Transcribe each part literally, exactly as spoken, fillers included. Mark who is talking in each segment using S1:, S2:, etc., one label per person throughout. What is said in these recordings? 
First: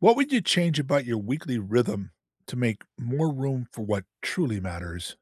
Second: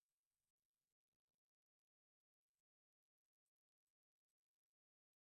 S1: What would you change about your weekly rhythm to make more room for what truly matters?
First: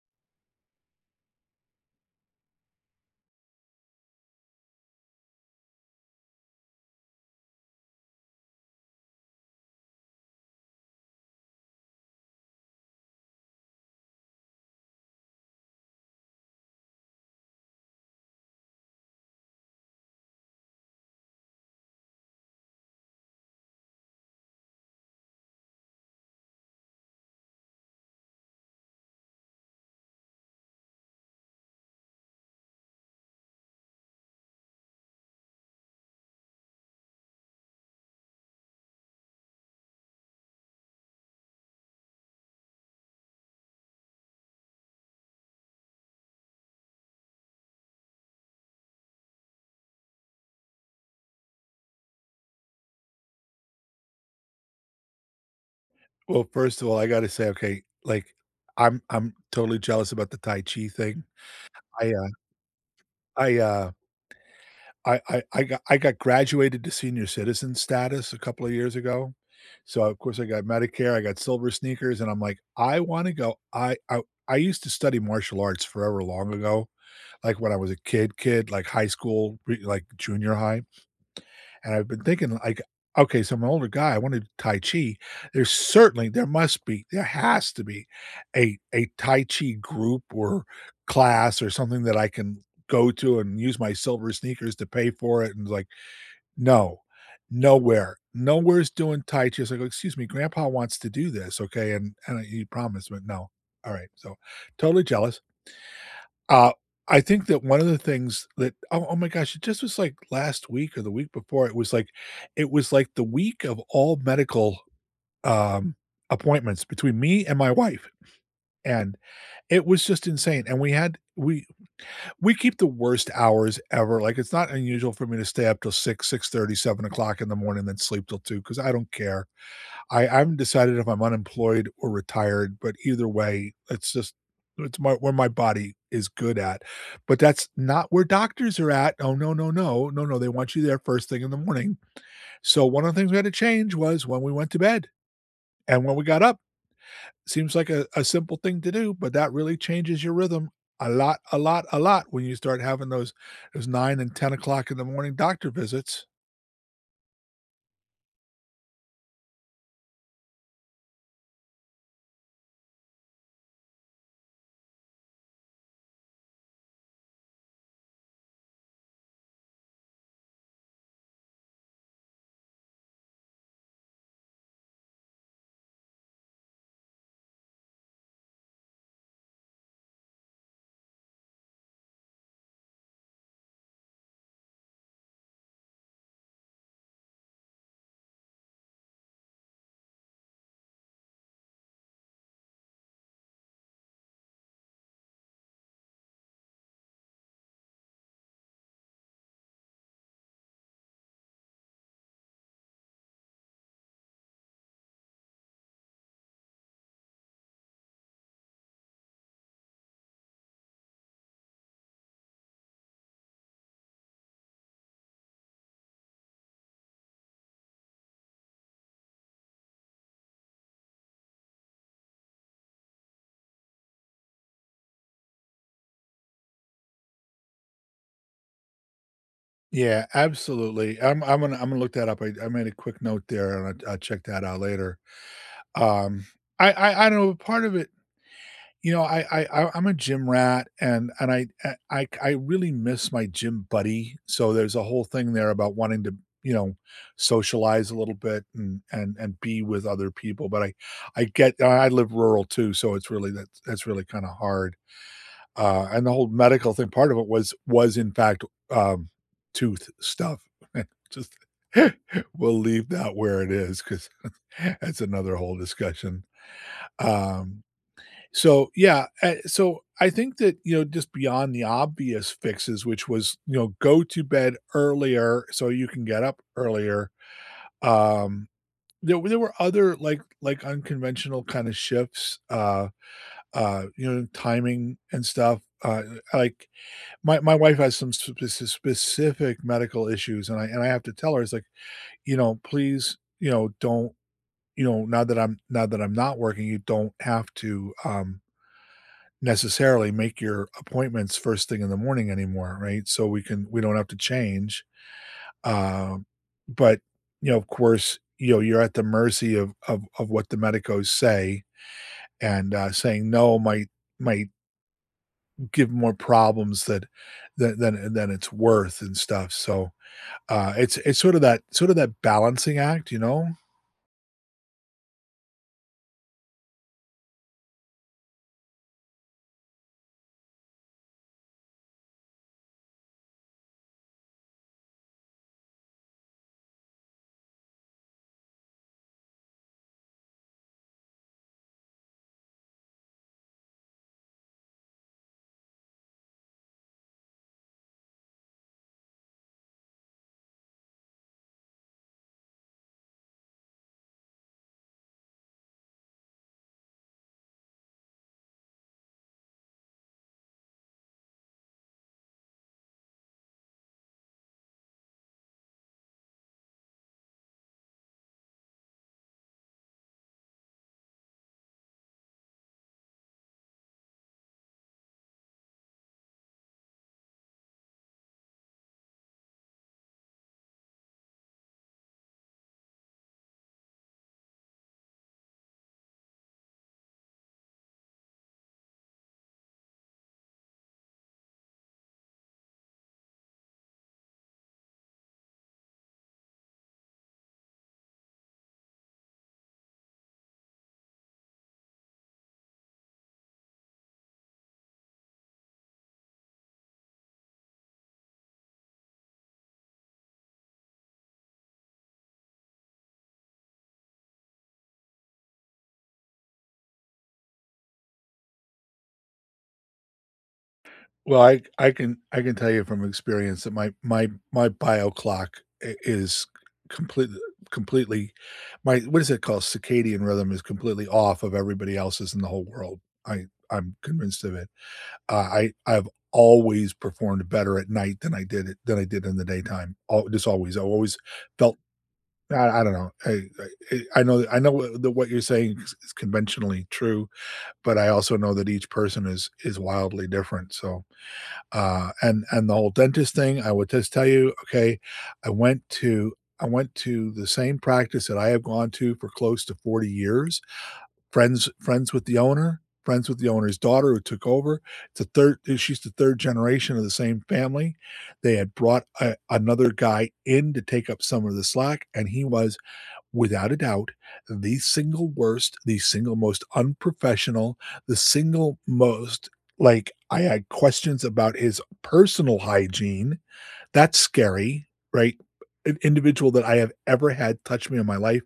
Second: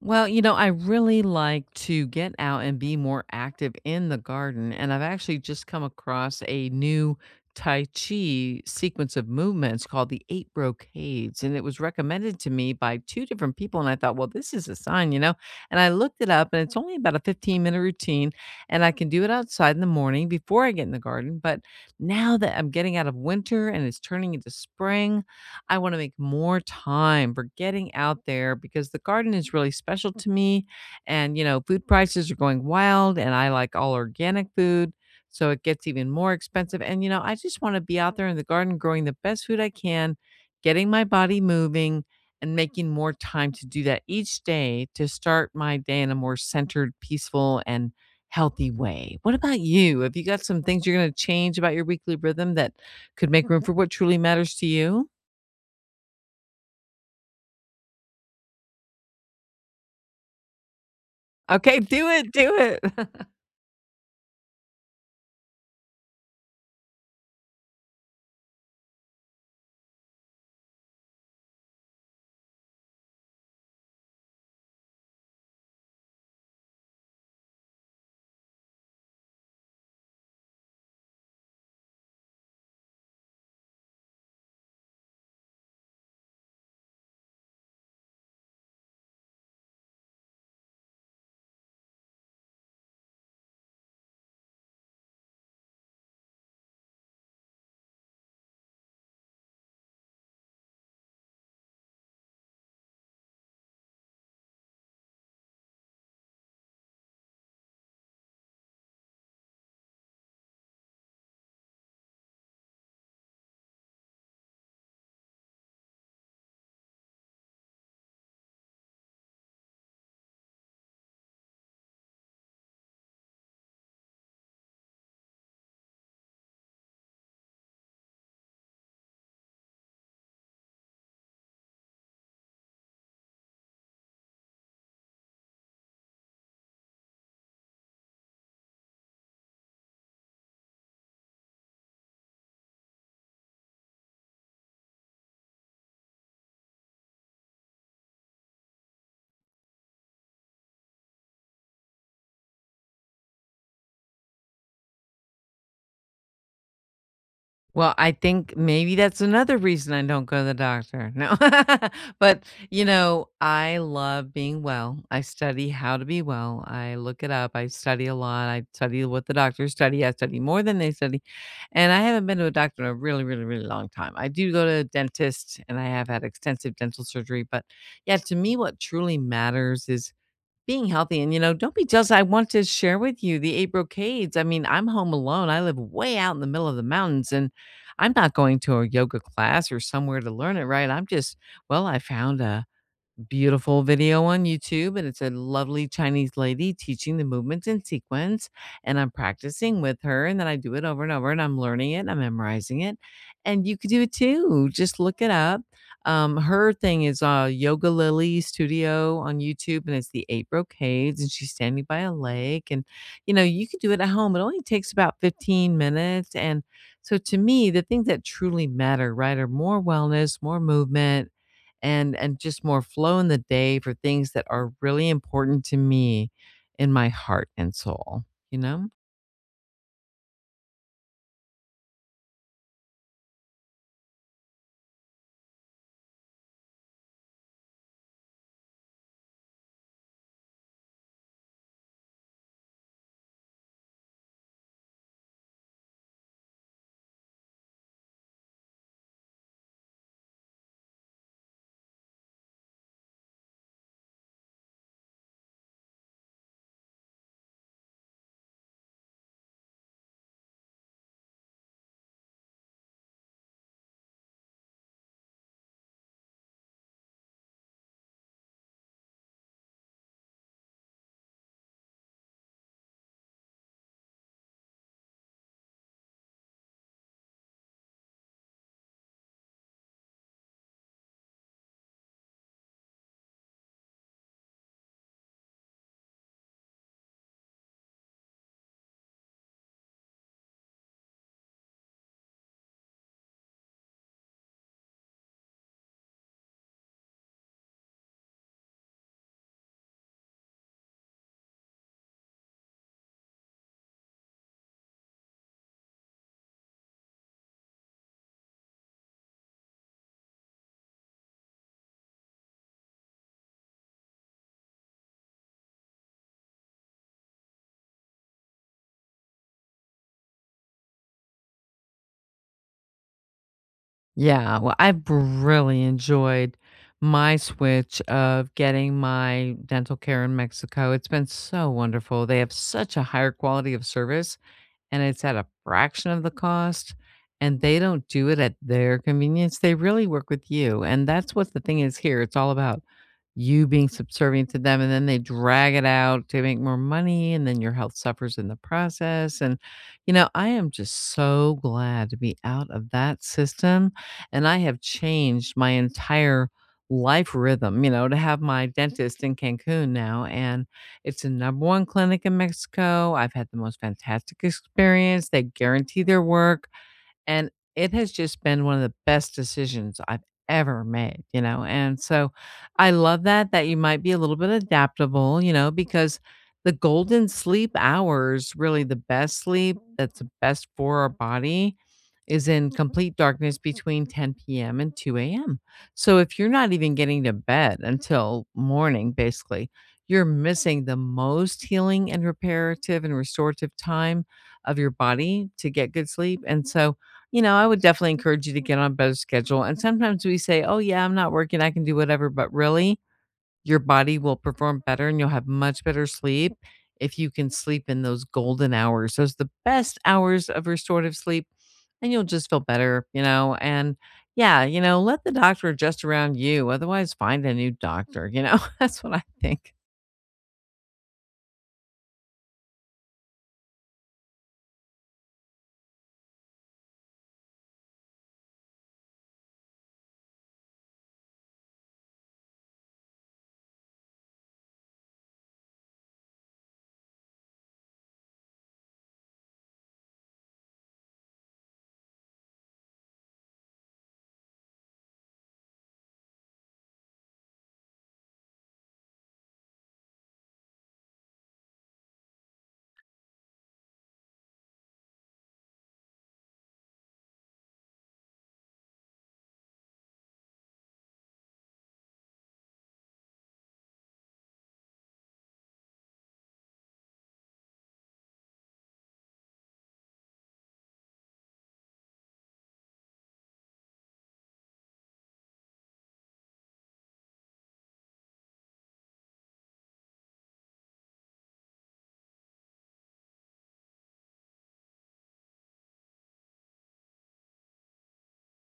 S2: Well, you know, I really like to get out and be more active in the garden. And I've actually just come across a new Tai Chi sequence of movements called the Eight Brocades. And it was recommended to me by two different people. And I thought, well, this is a sign, you know? And I looked it up and it's only about a fifteen minute routine. And I can do it outside in the morning before I get in the garden. But now that I'm getting out of winter and it's turning into spring, I want to make more time for getting out there because the garden is really special to me. And, you know, food prices are going wild and I like all organic food. So it gets even more expensive. And, you know, I just want to be out there in the garden growing the best food I can, getting my body moving and making more time to do that each day to start my day in a more centered, peaceful, and healthy way. What about you? Have you got some things you're going to change about your weekly rhythm that could make room for what truly matters to you?
S1: Well, first of all, I gotta say, okay, like, I'm I'm totally jealous about the Tai Chi thing.
S2: Okay,
S1: I,
S2: do
S1: uh
S2: it, do it.
S1: I, uh I I I got I got graduated to senior citizen status a couple of years ago. So, of course, I got Medicare, I got silver sneakers, and I'm like, "I wanna go." I I I used to study martial arts forever long ago, like, when I was a kid kid, like high school, re like junior high. And I've been thinking like, okay, so I'm an older guy, I wanna do tai chi. There's certainly there must be, there has to be a a tai chi group or class or something that I can go to and use my silver sneakers to pay for it, and like, no, nowhere, nowhere's doing tai chi. So I go, "Excuse me, grandpa wants to do this, okay?" And and he promised, but no. All right, so totally jealous. Uh, I think that one of the things that oh, oh my gosh, it just was like last week or the week before, it was like it was like the week of all medical, um, appointments between me and my wife, and it was just insane, and we had we we keep the worst hours ever, like, it's not unusual for me to stay up till six, six thirty, seven o'clock in the morning, then sleep till two because I don't care. I I haven't decided if I'm unemployed or retired, but either way, it's just it's my where my body is good at. But that's not where doctors are at. Oh no, no, no, no, no. They want you there first thing in the morning. So one of the things we had to change was when we went to bed and when we got up. Seems like a, a simple thing to do, but that really changes your rhythm a lot, a lot, a lot when you start having those those nine and ten o'clock in the morning doctor visits.
S2: Well, I think maybe that's another reason I don't go to the doctor. No. But, you know, I love being well. I study how to be well. I look it up. I study a lot. I study what the doctors study. I study more than they study. And I haven't been to a doctor in a really, really, really long time. I do go to a dentist and I have had extensive dental surgery. But yeah, to me, what truly matters is being healthy. And, you know, don't be jealous, I want to share with you the eight brocades. I mean, I'm home alone, I live way out in the middle of the mountains, and I'm not going to a yoga class or somewhere to learn it, right? I'm just, well, I found a beautiful video on YouTube, and it's a lovely Chinese lady teaching the movements in sequence. And I'm practicing with her, and then I do it over and over, and I'm learning it, I'm memorizing it. And you could do it too. Just look it up. Um, her thing is uh, Yoga Lily Studio on YouTube, and it's the eight brocades, and she's standing by a lake. And you know, you could do it at home. It only takes about fifteen minutes. And so, to me, the things that truly matter, right, are more wellness, more movement, and and just more flow in the day for things that are really important to me in my heart and soul, you know?
S1: Yeah, absolutely. I'm I'm gonna I'm gonna look that up. I, I made a quick note there, and I, I'll check that out later. Um, I, I I don't know. Part of it, you know, I I I- I'm a gym rat, and and I I I I really miss my gym buddy. So there's a whole thing there about wanting to you know socialize a little bit and and and be with other people. But I I get I live rural too, so it's really that that's that's really kind of hard. Uh, and the whole medical thing, part of it was was in fact, um, tooth stuff. Just we'll leave that where it is because that's another whole discussion. Um, so yeah, eh, so I think that, you know, just beyond the obvious fixes, which was, you know, go to bed earlier so you can get up earlier. Um, there were there were other like like unconventional kind of shifts, uh, uh, you know, timing and stuff. Uh, like my my wife has some sp specific medical issues, and I and I have to tell her, it's like, you know, "Please, you know, don't, you know, now that I'm now that I'm not working, you don't have to, um, necessarily make your appointments first thing in the morning anymore, right? So we can we don't have to change." Um, but, you know, of course, you know, you're at the mercy of of of what the medicos say, and, uh, saying no might might give more problems that than than than it's worth and stuff, so, Uh, it's it's sort of that sort of that balancing act, you know.
S2: Yeah, well, I've really enjoyed my switch of getting my dental care in Mexico. It's been so wonderful. They have such a higher quality of service and it's at a fraction of the cost, and they don't do it at their convenience. They really work with you, and that's what the thing is here. It's all about you being subservient to them, and then they drag it out to make more money, and then your health suffers in the process. And, you know, I am just so glad to be out of that system, and I have changed my entire life rhythm, you know, to have my dentist in Cancun now, and it's the number one clinic in Mexico. I've had the most fantastic experience. They guarantee their work. And it has just been one of the best decisions I've ever made, you know? And so I love that, that you might be a little bit adaptable, you know, because the golden sleep hours, really the best sleep that's the best for our body is in complete darkness between ten p m and two a m. So if you're not even getting to bed until morning, basically, you're missing the most healing and reparative and restorative time of your body to get good sleep. And so you know, I would definitely encourage you to get on a better schedule, and sometimes we say, "Oh, yeah, I'm not working, I can do whatever," but really, your body will perform better and you'll have much better sleep if you can sleep in those golden hours. Those the best hours of restorative sleep, and you'll just feel better, you know, and yeah, you know, let the doctor adjust around you, otherwise find a new doctor, you know? That's what I think.
S1: Well, I I can I can tell you from experience that my my my bio clock i- is completely completely my, what is it called, circadian rhythm, is completely off of everybody else's in the whole world. I I'm convinced of it. Uh, I I've always performed better at night than I did it than I did in the daytime. All, just always I always felt, I, I don't know. I, I I know I know what- that what you're saying is is conventionally true, but I also know that each person is is wildly different. So, uh, and and the whole dentist thing, I would just tell you, okay, I went to I went to the same practice that I have gone to for close to forty years. Friends friends with the owner, friends with the owner's daughter who took over. It's a third She's the third generation of the same family. They had brought a, another guy in to take up some of the slack and he was, without a doubt, the single worst, the single most unprofessional, the single most, like, I had questions about his personal hygiene. That's scary, right? An individual that I have ever had touch me in my life,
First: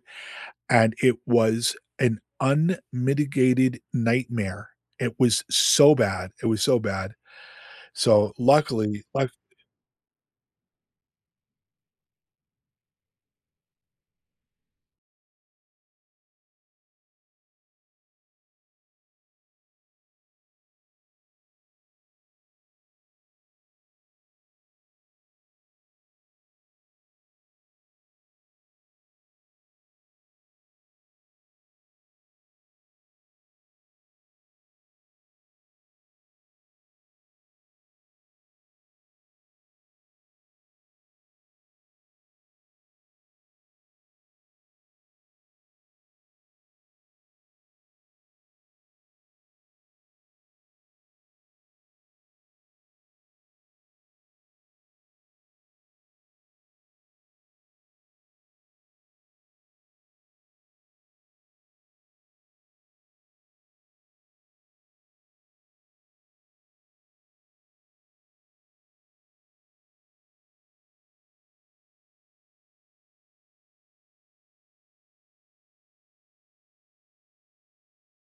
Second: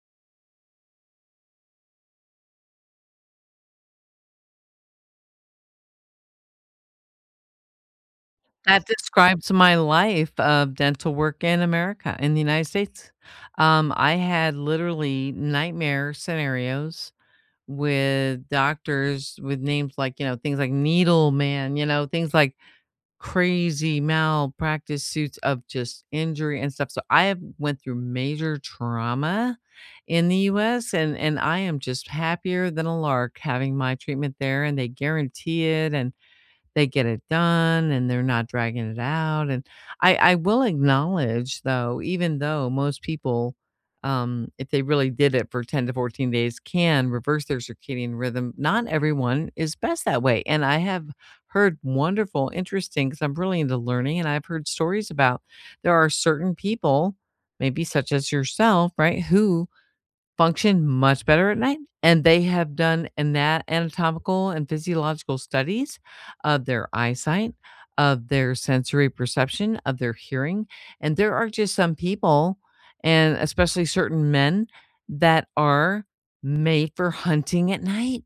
S1: and it was an unmitigated nightmare. It was so bad. It was so bad. So
S2: That
S1: luckily, like,
S2: describes my life of dental work in America, in the United States. Um, I had literally nightmare scenarios with doctors with names like, you know, things like needle man, you know, things like crazy malpractice suits of just injury and stuff. So I have went through major trauma in the U S, and and I am just happier than a lark having my treatment there and they guarantee it and they get it done and they're not dragging it out. And I, I will acknowledge, though, even though most people, um, if they really did it for ten to fourteen days, can reverse their circadian rhythm, not everyone is best that way. And I have heard wonderful, interesting, because I'm really into learning, and I've heard stories about there are certain people, maybe such as yourself, right, who function much better at night, and they have done ana anatomical and physiological studies of their eyesight, of their sensory perception, of their hearing, and there are just some people, and especially certain men, that are made for hunting at night,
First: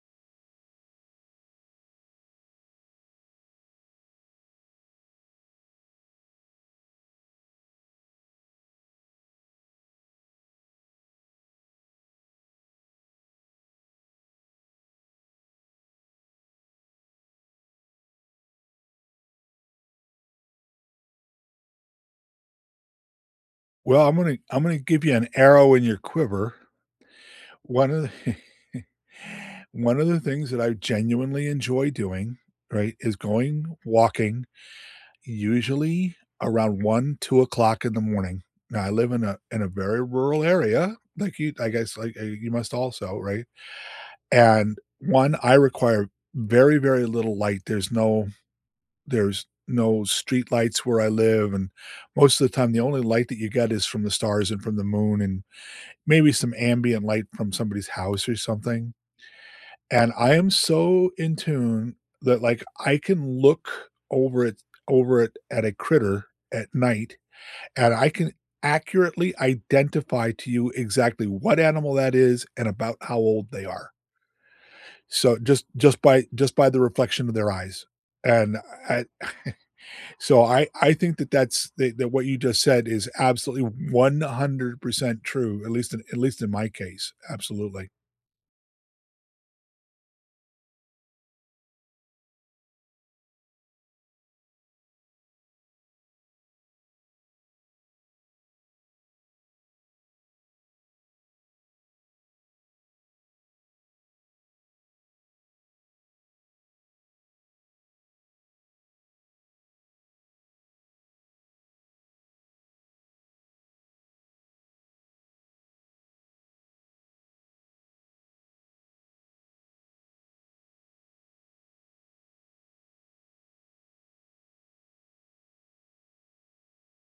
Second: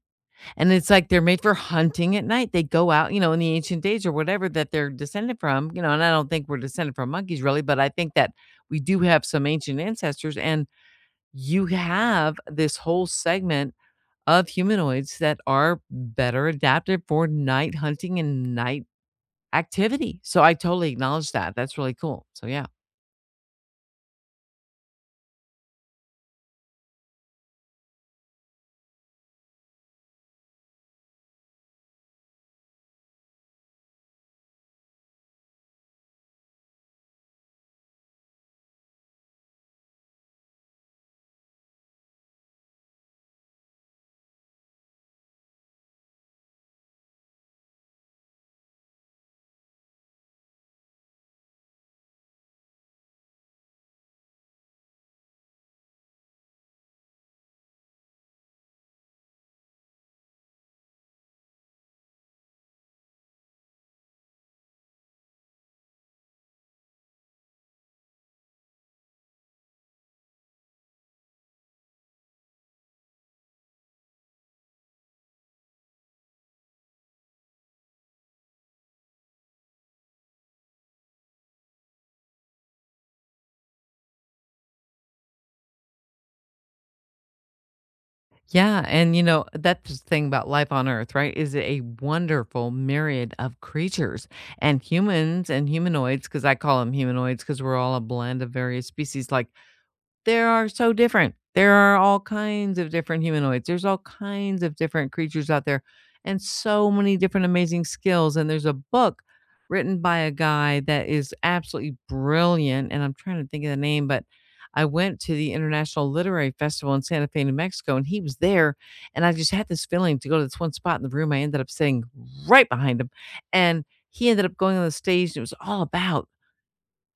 S2: and it's like they're made for hunting at night. They go out, you know, in the ancient days or whatever that they're descended from, you know, and I don't think we're descended from monkeys really, but I think that we do have some ancient ancestors, and you have this whole segment of humanoids that are better adapted for night hunting and night activity. So I totally acknowledge that. That's really cool. So yeah.
S1: well, I'm gonna I'm gonna give you an arrow in your quiver. One of the One of the things that I genuinely enjoy doing, right, is going walking, usually around one, two o'clock in the morning. Now, I live in a in a very rural area, like you I guess, like, uh, you must also, right? And one, I require very, very little light. There's no there's no street lights where I live, and most of the time, the only light that you get is from the stars and from the moon and maybe some ambient light from somebody's house or something. And I am so in tune that, like, I can look over it over it at a critter at night, and I can accurately identify to you exactly what animal that is and about how old they are. So just just by just by the reflection of their eyes. And I so I I think that that's that that what you just said is absolutely one hundred percent true, at least in at least in my case. Absolutely.
S2: Yeah, and you know, that's the thing about life on earth, right? Is a wonderful myriad of creatures and humans and humanoids cuz I call them humanoids cuz we're all a blend of various species, like, there are so different. There are all kinds of different humanoids. There's all kinds of different creatures out there and so many different amazing skills. And there's a book written by a guy that is absolutely brilliant. And I'm trying to think of the name, but I went to the International Literary Festival in Santa Fe, New Mexico, and he was there. And I just had this feeling to go to this one spot in the room. I ended up sitting right behind him. And he ended up going on the stage, and it was all about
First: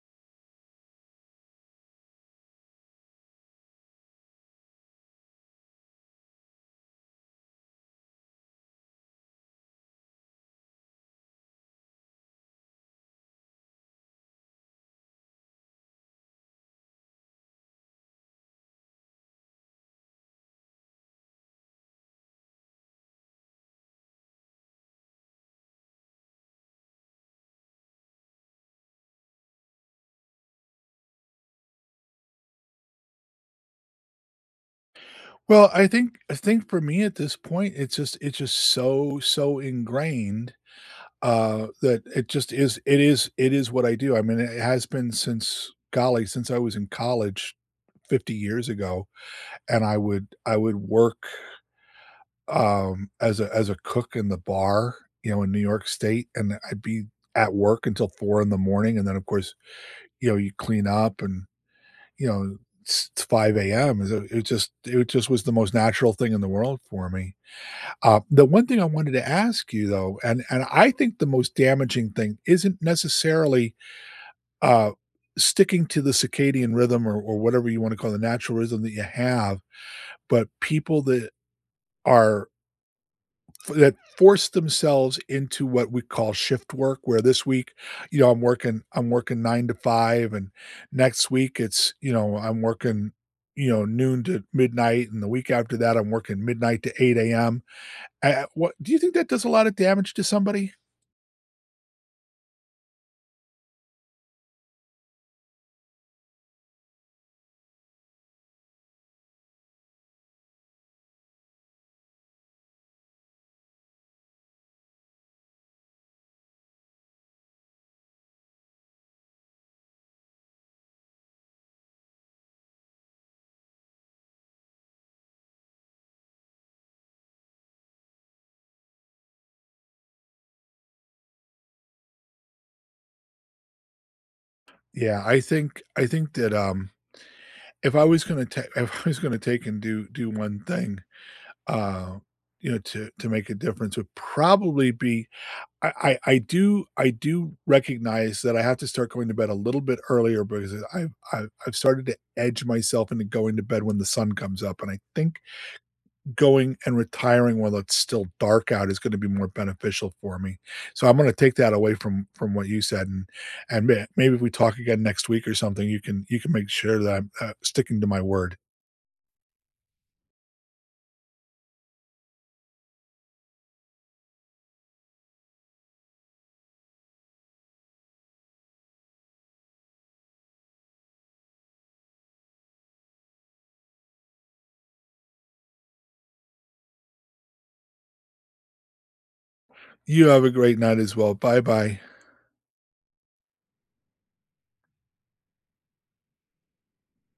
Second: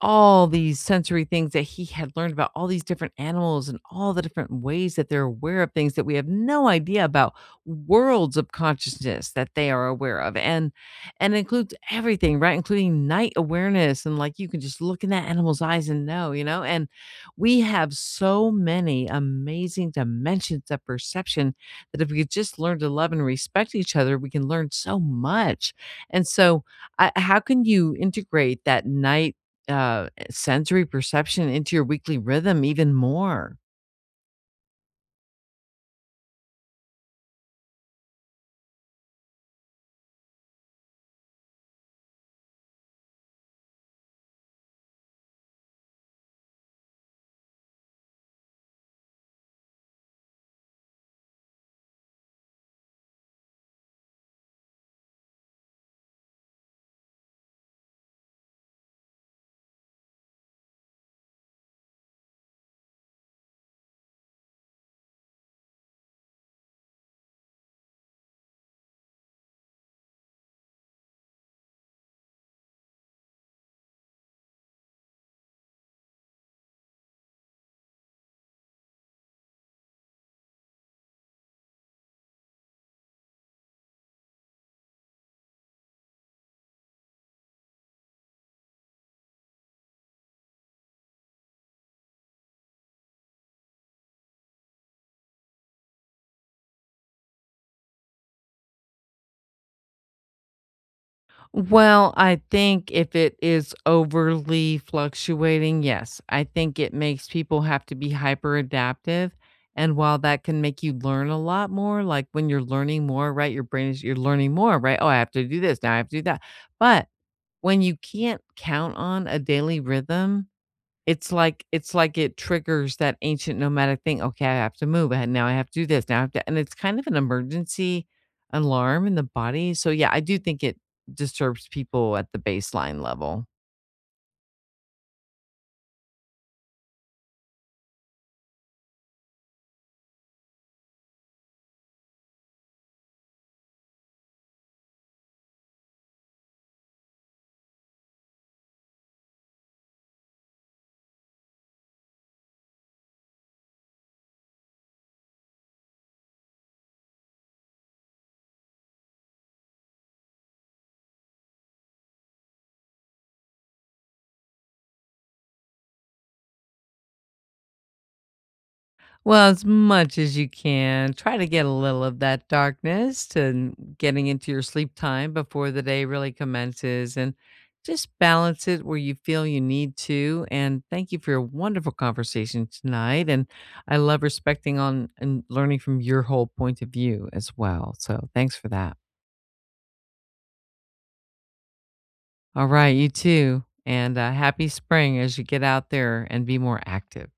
S2: all these sensory things that he had learned about all these different animals and all the different ways that they're aware of things that we have no idea about, worlds of consciousness that they are aware of, and and includes everything, right, including night awareness, and like you can just look in that animal's eyes and know, you know, and we have so many amazing dimensions of perception that if we could just learn to love and respect each other we can learn so much. And so, I, how can you integrate that night uh, sensory perception into your weekly rhythm even more?
S1: Well, I think I think for me at this point, it's just it's just so, so ingrained, uh, that it just is it is it is what I do. I mean, it has been since golly, since I was in college fifty years ago, and I would I would work, um, as a as a cook in the bar, you know, in New York State, and I'd be at work until four in the morning, and then, of course, you know, you clean up and, you know, it's it's five a m. It it just it just was the most natural thing in the world for me. Uh, the one thing I wanted to ask you though, and and I think the most damaging thing isn't necessarily, uh, sticking to the circadian rhythm or or whatever you wanna call the natural rhythm that you have, but people that are that force themselves into what we call shift work, where this week, you know, I'm working I'm working nine to five, and next week it's, you know, I'm working, you know, noon to midnight, and the week after that, I'm working midnight to eight a m. What do you think, that does a lot of damage to somebody?
S2: Well, I think if it is overly fluctuating, yes, I think it makes people have to be hyper adaptive. And while that can make you learn a lot more, like when you're learning more, right? Your brain is, you're learning more, right? Oh, I have to do this. Now I have to do that. But when you can't count on a daily rhythm, It's like it's like it triggers that ancient nomadic thing, "Okay, I have to move, and now I have to do this, now I have to," and it's kind of an emergency alarm in the body, so, yeah, I do think it disturbs people at the baseline level.
S1: Yeah, I think I think that, um, if I was gonna take if I was gonna take and do do one thing, uh, you know, to to make a difference would probably be, I I I do I do recognize that I have to start going to bed a little bit earlier because I've I've I've started to edge myself into going to bed when the sun comes up, and I think going and retiring while it's still dark out is gonna be more beneficial for me. So I'm gonna take that away from from what you said, and and may maybe if we talk again next week or something, you can you can make sure that I'm, uh, sticking to my word.
S2: Well, as much as you can, try to get a little of that darkness to getting into your sleep time before the day really commences and just balance it where you feel you need to. And thank you for your wonderful conversation tonight. And I love respecting on and learning from your whole point of view as well. So thanks for that.
S1: You have a great night as well. Bye-bye.
S2: All right. You too. And uh, happy spring as you get out there and be more active.